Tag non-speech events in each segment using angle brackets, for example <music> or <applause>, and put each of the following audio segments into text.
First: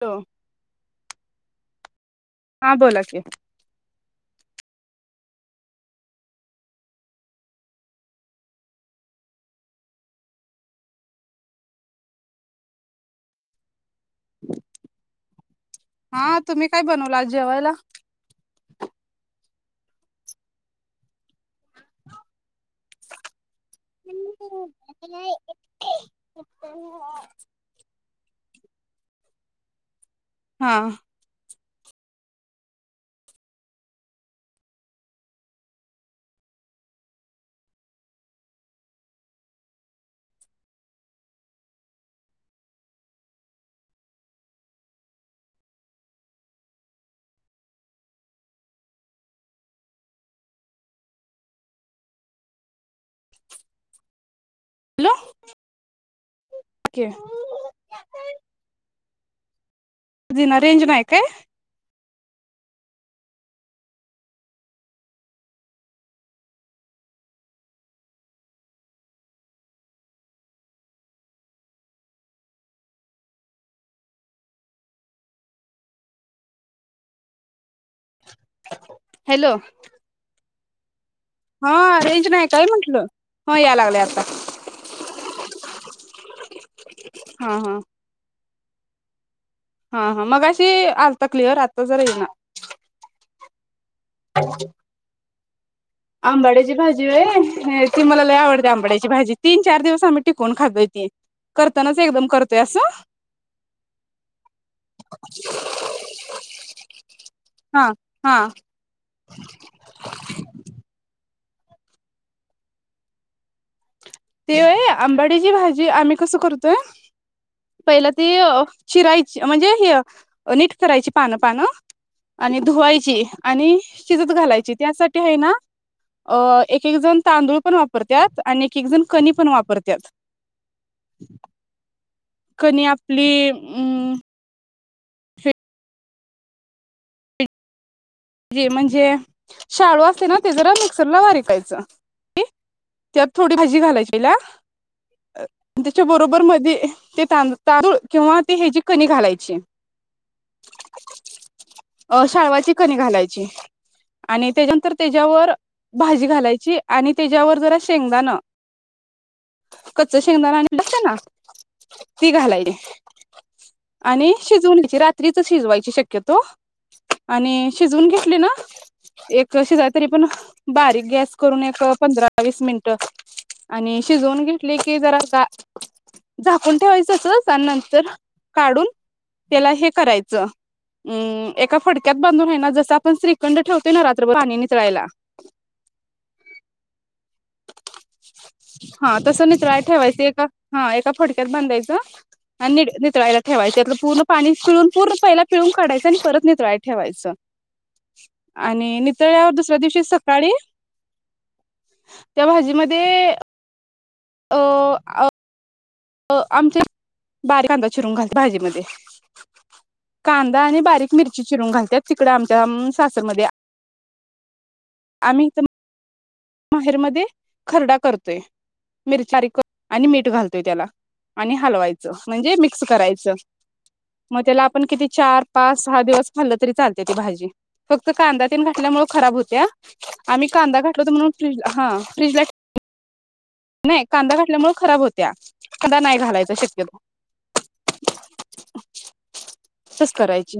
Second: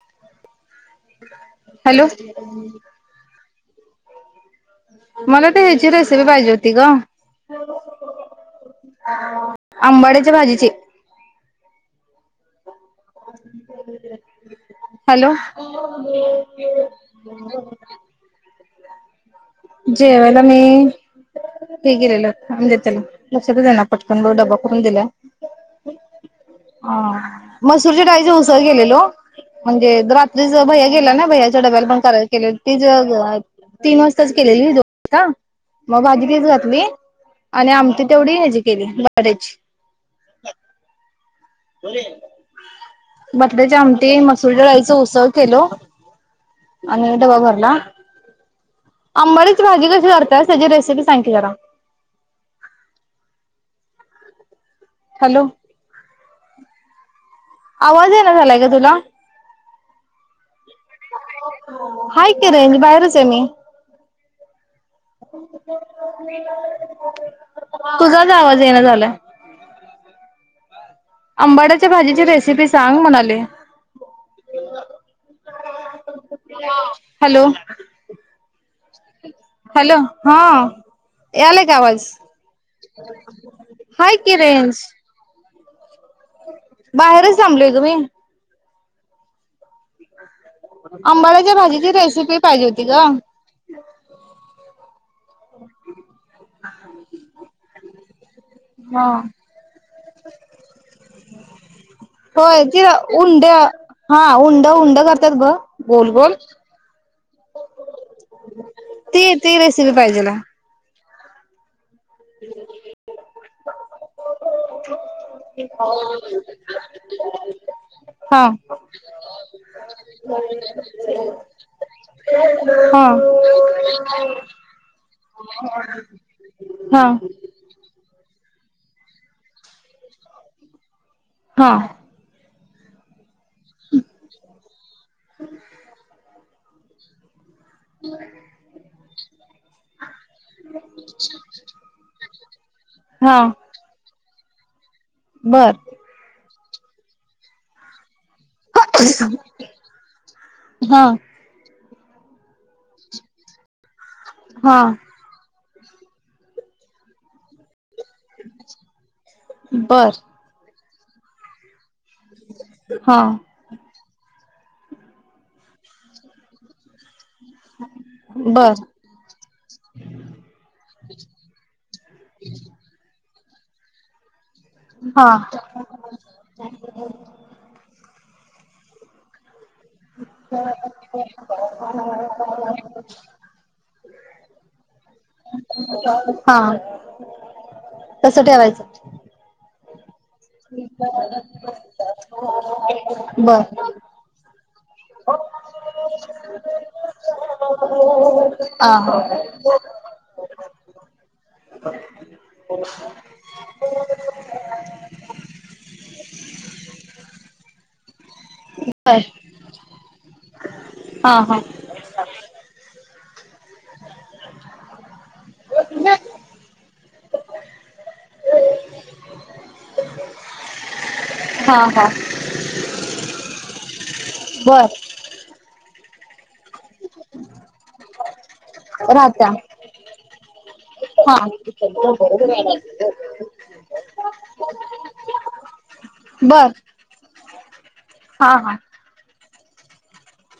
तो हॅलो हा बोला की मला तर ह्याची रेसिपी पाहिजे होती गं आंबाड्याच्या भाजीची हॅलो हा तुम्ही काय बनवला जेवायला? जेवायला मी ते गेलेलं <unintelligible> लक्षातच येना पटकन ब डबा करून दिलाय. आ मसुरच्या डाळीत उसळ केलेलो, म्हणजे द्रा रिज हा भैया गेला ना भैया. डब्याला पण करायला केलेलं <unintelligible> के मग भाजी तीच घातली आणि आमटी तेवढी हची केली बटाट्याची बटाट्याची आमटी मसुरी डाळीच उसळ केलो आणि डबा भरला आंबाडची भाजी कशी करताय त्याची रेसिपी सांगकी जरा. हॅलो. <unintelligible> आवाज ये ना झालाय का तुझा रेंज नाय काय. हाय की आहे रेंज बाहेरच आहे मी तुझाच आवाज येना झालाय आंबाड्याच्या भाजीची रेसिपी सांग म्हणाले हॅलो. हॅलो हा. ऐ आलाय का हा आवाज रेंज नाही काय म्हंटलं हा या लागले हाय आता कि रेंज. <inaudible> बाहेरच हा थांब लेग हा बई हा हा मग अशी आलता आंबाड्याच्या क्लिअर आता भाजीची जर येईना रेसिपी पाहिजे होती ग. <unintelligible> आंबाड्याची भाजी होय ती मला आवडते हा आंबाड्याची भाजी तीन चार दिवस आम्ही टिकून खातोय ती करतानाच एकदम करतोय होय अस ती उंड हा उंड उंड करतात ब गोल गोल हा. ती ती रेसिपीच पाहिजेले <unintelligible> ते होय आंबाडीची भाजी आम्ही कसं करतोय पहिला ती हा चिरायची म्हणजे हि आणि हा. धुवायची आणि शिजत घालायची त्यासाठी एक एक जण हा तांदूळ पण वापर परत्यात कणी पण वापरत्यात हा. कणी आपली <unintelligible> <inaudible> जे म्हणजे शाळू असते ना ते जरा मिक्सरला वारीकायच ओके त्यात हा थोडी भाजी घालायची <unintelligible> बर त्याच्या बरोबर मधी ते तादु तादुळ किंवा ती हची कणी हा घालायची अ शाळवाची कणी घालायची आणि हा त्याच्यानंतर त्याच्यावर भाजी घालायची आणि त्याच्यावर जरा शेंगदाण कच्च बर शेंगदाण आणि <unintelligible> ती घालाय हा आणि शिजवुन घ्याची रात्रीच शिजवायची शक्यतो आणि शिजून घेतली ना बर एक शिजाय तरी पण बारीक गॅस करून एक पंधरा वीस मिनट आणि शिजवुन घे तली की जरा हा झाकून ठेवायचंच आणि नंतर काढून त्याला हे करायचं हम्म एका फडक्यात बांधून हेना जस आपण श्रीखंड ठेवतोय ना रात्रभर पाणी नितळायला हा तसं ठेवायचं हा तस नीतळाय ठेवाच एक हा एका फडक्यात बांधायच आणि निड नितळायला ठेवायचं बर त्यातलं पूर्ण पाणी पीळून पूर्ण पहिला पिळून काढायच आणि परत नितळा ठेवायचं हा आणि हा नितळ्यावर दुसऱ्या दिवशी सकाळी भाजीमध्ये <unintelligible> <unintelligible> अ आ अ. अ आमच्या इथे बारीक कांदा चिरून घालतात भाजी मध्ये बर कांदा आणि बारीक हा मिरची हा चिरून घालतात तिकड आमच्या म सासरमध्ये <unintelligible> आम्ही तुम माहेरमध्ये खरडा करतोय मिरच्या आणि मीठ घालतोय त्याला आणि हा हा हलवायचं म्हणजे मिक्स करायचं. मग त्याला आपण बर किती चार पाच सहा दिवस खाल्लं तरी चालते ती भाजी फक्त कांदाया तन घातल्यामुळ खराब राहत्या होत्या आम्ही कांदा घातलो होतो म्हणून फ्रीज हा फ्रीजला <unintelligible> <unintelligible> नाही कांदा घातल्यामुळे खराब होत्या कांदा नाही घालायचा बर शक्यतो हा हा तच करायची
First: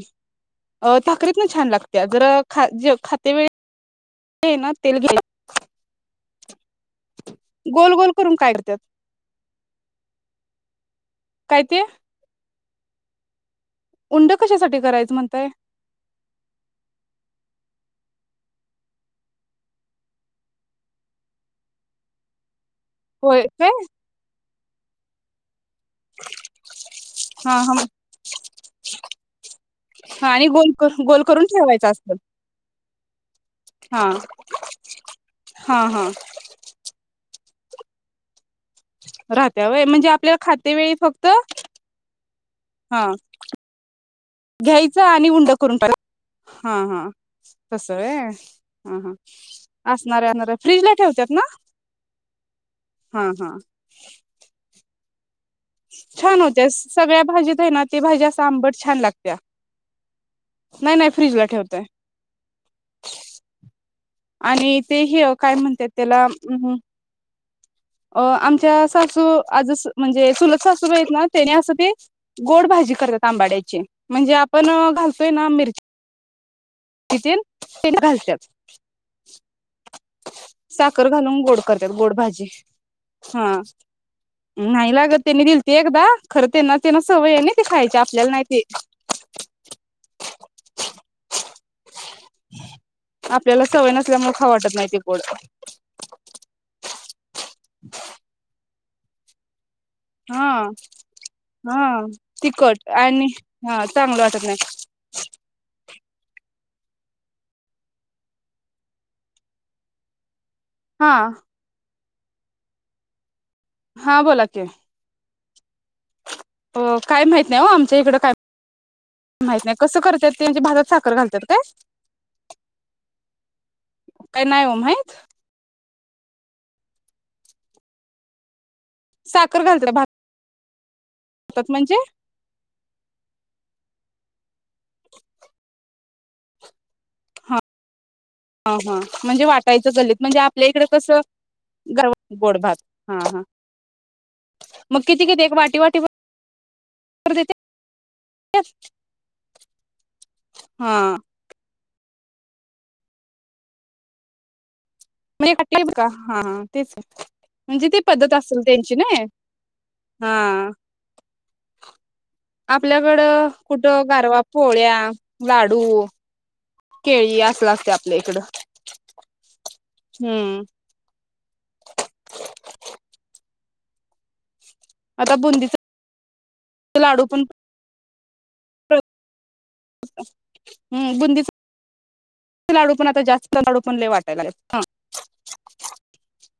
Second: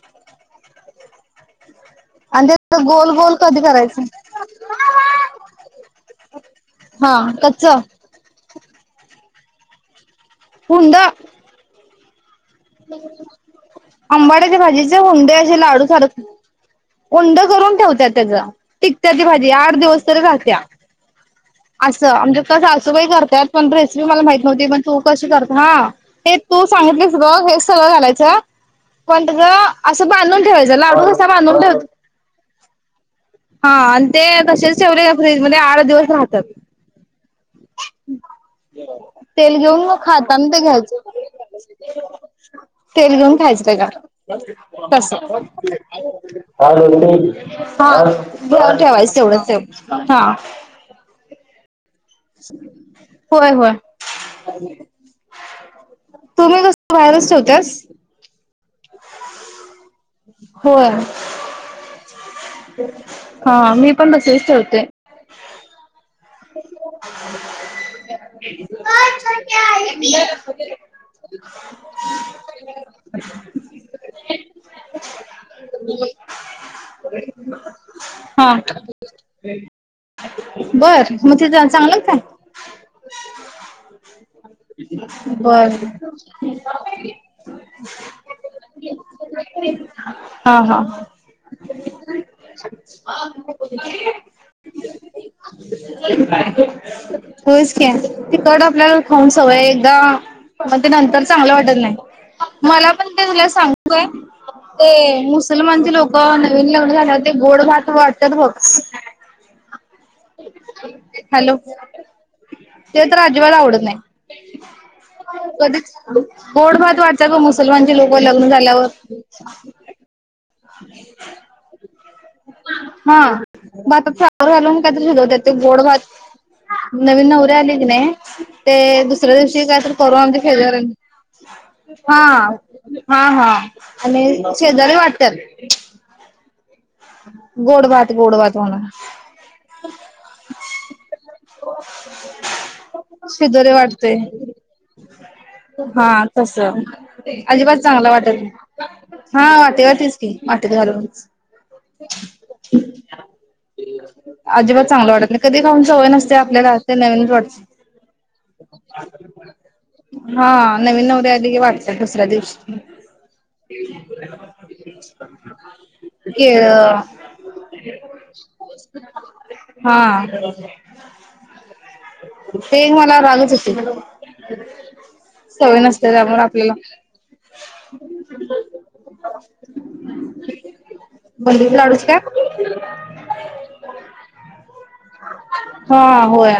अ ताकरीत ना छान लागत त्याग्र आणि ख त्याच जे गोल खाते गोल वेळ कधी करायचं ना, <unintelligible> तेल घ्याला रिकामा ऑडिओ गोल गोल करून काय करत्यात? हुंडा. काय ते? रिकामा ऑडिओ उंड आंबाड्याच्या कशासाठी भाजीचे करायचं हुंडे म्हणताय असे लाडुसारखे. हुंडे करून ठेवत्यात. टिकत्याची भाजी आठ दिवस तरी राहत्यात अस म्ह कस सासुबाई होय करत्यात. काय पन रेसिपी मला माहित कधी पन तू कशी करते? हा, तें तू सांगितलेस ग! हा हा सगळं घालायचं पण तसं असं हा बांधून आणि गोल ठेवायचं कर लाडू गोल कसा करून बांधून ठेवत ठेवायच असतं हा आणि ते तसेच ठेवले का फ्रीज मध्ये आठ हा हा दिवस राहतात. रिकामा ऑडिओ राहत्या वय म्हणजे आपल्याला खाते वेळी घ्यायचं फक्त हा तेल घेऊन खायचं. घ्यायचं आणि रिकामा उंड करून टाक हा हा ऑडिओ तसं व्हय हा हा असणार <inaudible> असणार फ्रीज ला ठेवत्यात ना हा होय हा होय. छान होत तुम्ही कसं सगळ्या बाहेरच भाजीत ठेवत्यास ना ती भाजी आंब छान लागत्या. होय नाही नाही फ्रीज ला ठेवतेय. हा मी पण तसेच आणि ठेवते ते ही काय म्हणतात त्याला.. अहं. अ आमच्या सासू आज म्हणजे चूलत सासुबाई आहेत ना त्याने असं ते गोड भाजी करत्यात अंबड्याची. म्हणजे आपन घालतोय ना <unintelligible> तें घालत्यात. हा बर. मग लून ते गोड करतात चांगलं गोड काय भाजी हा नाही लागत त्यांनी दिल ते बर एकदा खर त्यांना त्यांना सवय आहे ना ते खायची आपल्याला नाही ते. हा हा आपल्याला सवय नसल्यामुळे खाऊ वाटत नाही. ते गोड. रिकामा ऑडिओ होयच क्या तिकडं आपल्या खाऊन सवय <unintelligible> त हा मं तें नंतर चांगल वाटत हा नाय. तिखट मला पण आणि तें हा सांगू काय चांगलं वाटत नाही तें मुसलमान् तें लोक नवीन लग्नझाल्यावर ते गोड भात वाटतात बघ हा हॅलो, ते तर <unintelligible> आवडत हा बोला की नाही. कधीच गोड अ भात काय वाटतात माहित नाही हो मुसलमानचे आमच्या लोक इकडं काय लग्न झाल्यावर म्हण भातात साखर घालतात काय? हा भातात काय साखर नाही ओ घालून माहित काहीतरी शिजवतात ते गोड भात नवीन नवरी आली की ना ही ते दुसऱ्या साखर दिवशी कायतर घालतात कोरुन फेजर भातात म्हणजे हा हा हा आणि शेजारी वाटत्यात हा गोड भात गोड भात हा होणार हा म्हणजे वाटायचं गल्लीत म्हणजे आपल्या इकडे कसं गर गोड भात हा हा शिदोरी वाटतो. मग किती किती एक वाटी वाटी हा तस भर अजिबात चांगला वाटेल, देत्यात हा वाटी वरतीच की वाटीत हा घालूनच अजिबा चांगल वाटत नाही म्हणजे कधी खाऊन वाटी का सवय नसते हा आपल्याला तेच ते नवीन वाटत म्हणजे ती पद्धत असेल त्यांची नाय हा नवीन नवरी आली वाट ते स आपल्याकडं कुठं गारवा पोळ्या लाडू केळ, केळी असलं असतय आपल्या इकडं ह हम्म ते मला रो आता सवय बुंदीचा नसते. त्यामुळे आपल्याला लाडू पण हम्म बुंदीचा बुंदी लाडूच काय लाडू पण आता जास्त लाडू पण लय वाटायला लागलेत हा हो य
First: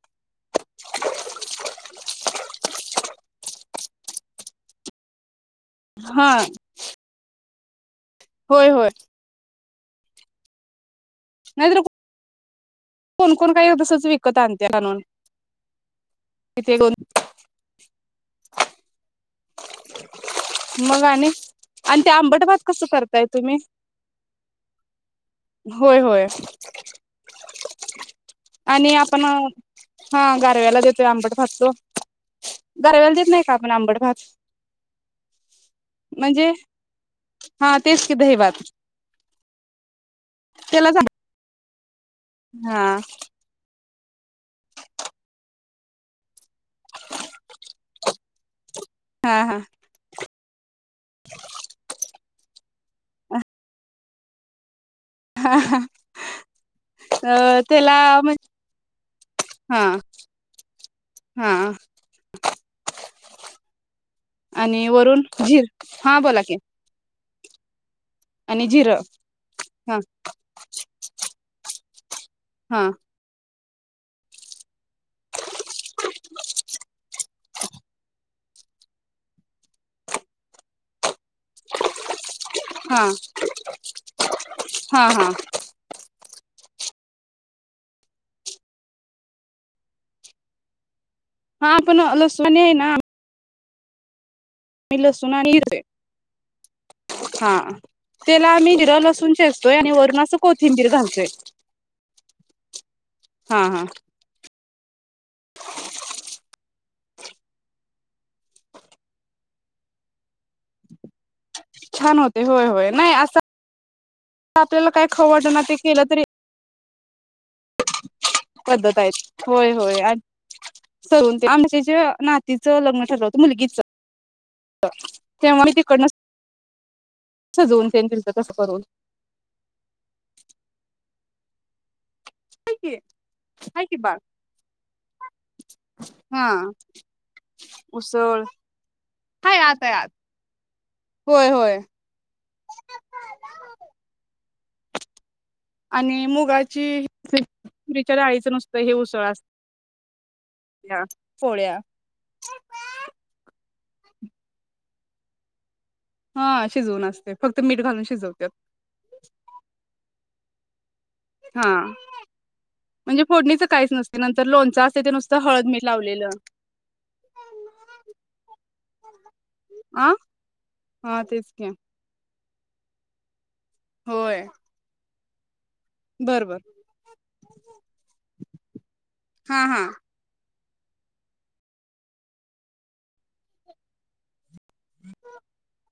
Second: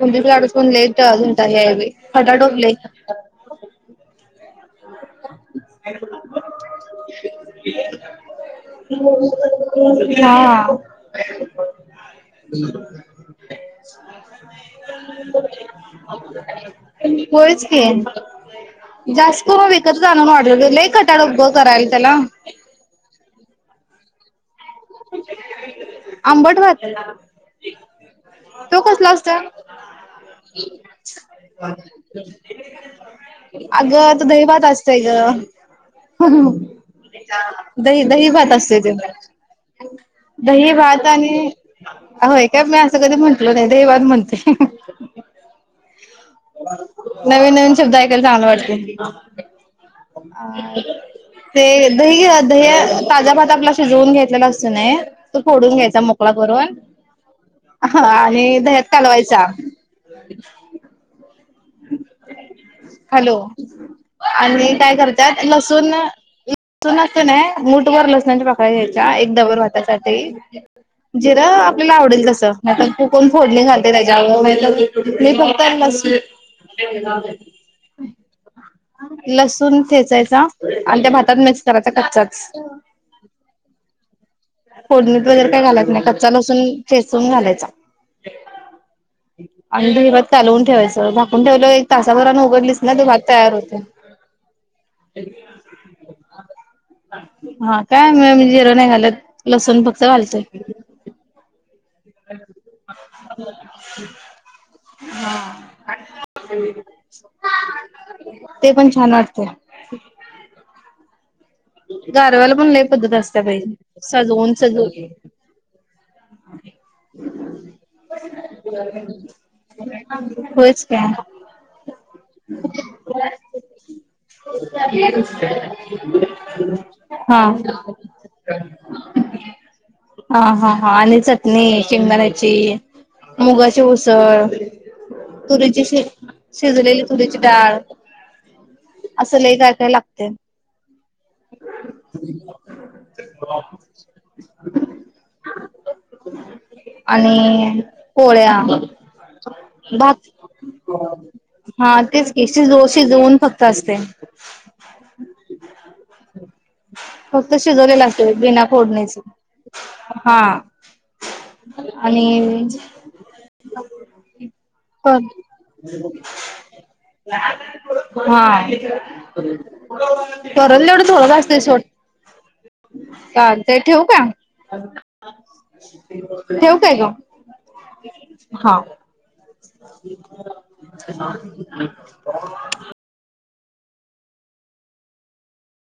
बुंदीचे लाडू <unintelligible> <unintelligible> हा हा होय होय के ह नाहीतर हा कोण कोण काय तसंच <inaudible> विकत आणत्यात आणून त किती दोन बस क तो विकतच आणून ऑर्डर दिला, लई मग आणि खटाठोप करायला आणि ते त्याला आंबट भात कसं करताय तुम्ही? होय होय आंबट भात तो आणि कसला आपण असतोय हा गारव्याला देतोय आंबट भात तो गारव्याला देत नाही का आपण आंबट भात दहीभात असतय गं, म्हणजे? हा तेच की दहीभात असतय ते ह दही त्यालाच भात आणि ह होय काय मी हा असं कधी म्हटल नाही दही भात म्हणते नवीन नवीन शब्द ऐकायला चांगला वाटते. ह हो हा हा ते दही दही ताज्या भात आपला शिवून घेत <inaudible> असतोय की नाही. तू फोडून घ्यायचा मोकळा करून अ त्याला हा म्हणजे आणि दह्यात कालवायचा. हा हा हॅलो आणि काय वरून करत्यात झीर लसूण हा बोला की ल कणी मु र लस पाक आणि जिरं घ्यायचा एकदा वर हा भातासाठी ज <inaudible> ला आवडेल तस हा चुकून फोडणी घात त्याच्यावर फक्त लसूण ठेचायचा आणि त्या भाता त मिक्स करायचा कच्चाच हा हा फोडणीत हा वगैरे काय घालायत नाही कच्चा लसूण ठेचून घालायचा आणि दहीभात कालवून ठेवायच. झाकून ठेवलं हा एक आपण तासाभरानं लसूण उघडलीच ना तू भाग तयार होत. ते मी लसूण आणि हिरवी मिरची हा त्याला मी जिरं लसूण चेचतोय आणि वरून असं कोथिंबीर घालतोय. हा हा हा ते पण छान वाटतय. छान होते गारव्या ला होय पण लय होय नाही पद्धत असं असत्या बाई सजवून आपल्याला काय सजवून. खाऊ वाटना ते केलं तरी <inaudible> पद्धत आहे होय होय. आणि होयच सजवून काय ते आमचे जे नातीचं लग्न ठरलं होतं मुलगीच तेव्हा मी तिकडन हा तसं करून हा हा हा चटणी शेंगदाण्याची. हाय की मुगाची हाय की बाळ उसळ तुरीची हा शिजलेली तुरीची डाळ उसळ हाय आत हाय आत होय होय <unintelligible> <inaudible> आणि मुगाची आणि तुरीच्या डाळीची पोळ्या नुसतं हे उसळ असत भात पोळ्या. असते हा शिजवून असते फक्त मीठ घालून शिजवलेला असतय शिजवत्यात बिना फोडणी च हा. हा आणि म्हणजे फोडणीचं काहीच नसते नंतर लोणचं असते ते नुसतं हळद मीठ लावलेलं हा आ करल तेवढं हा थोड च तेच असतय की सोड. काल ये ठेवू का. होय ह बर बर ठेवू काय ग? हा हा <inaudible> <unintelligible> <unintelligible>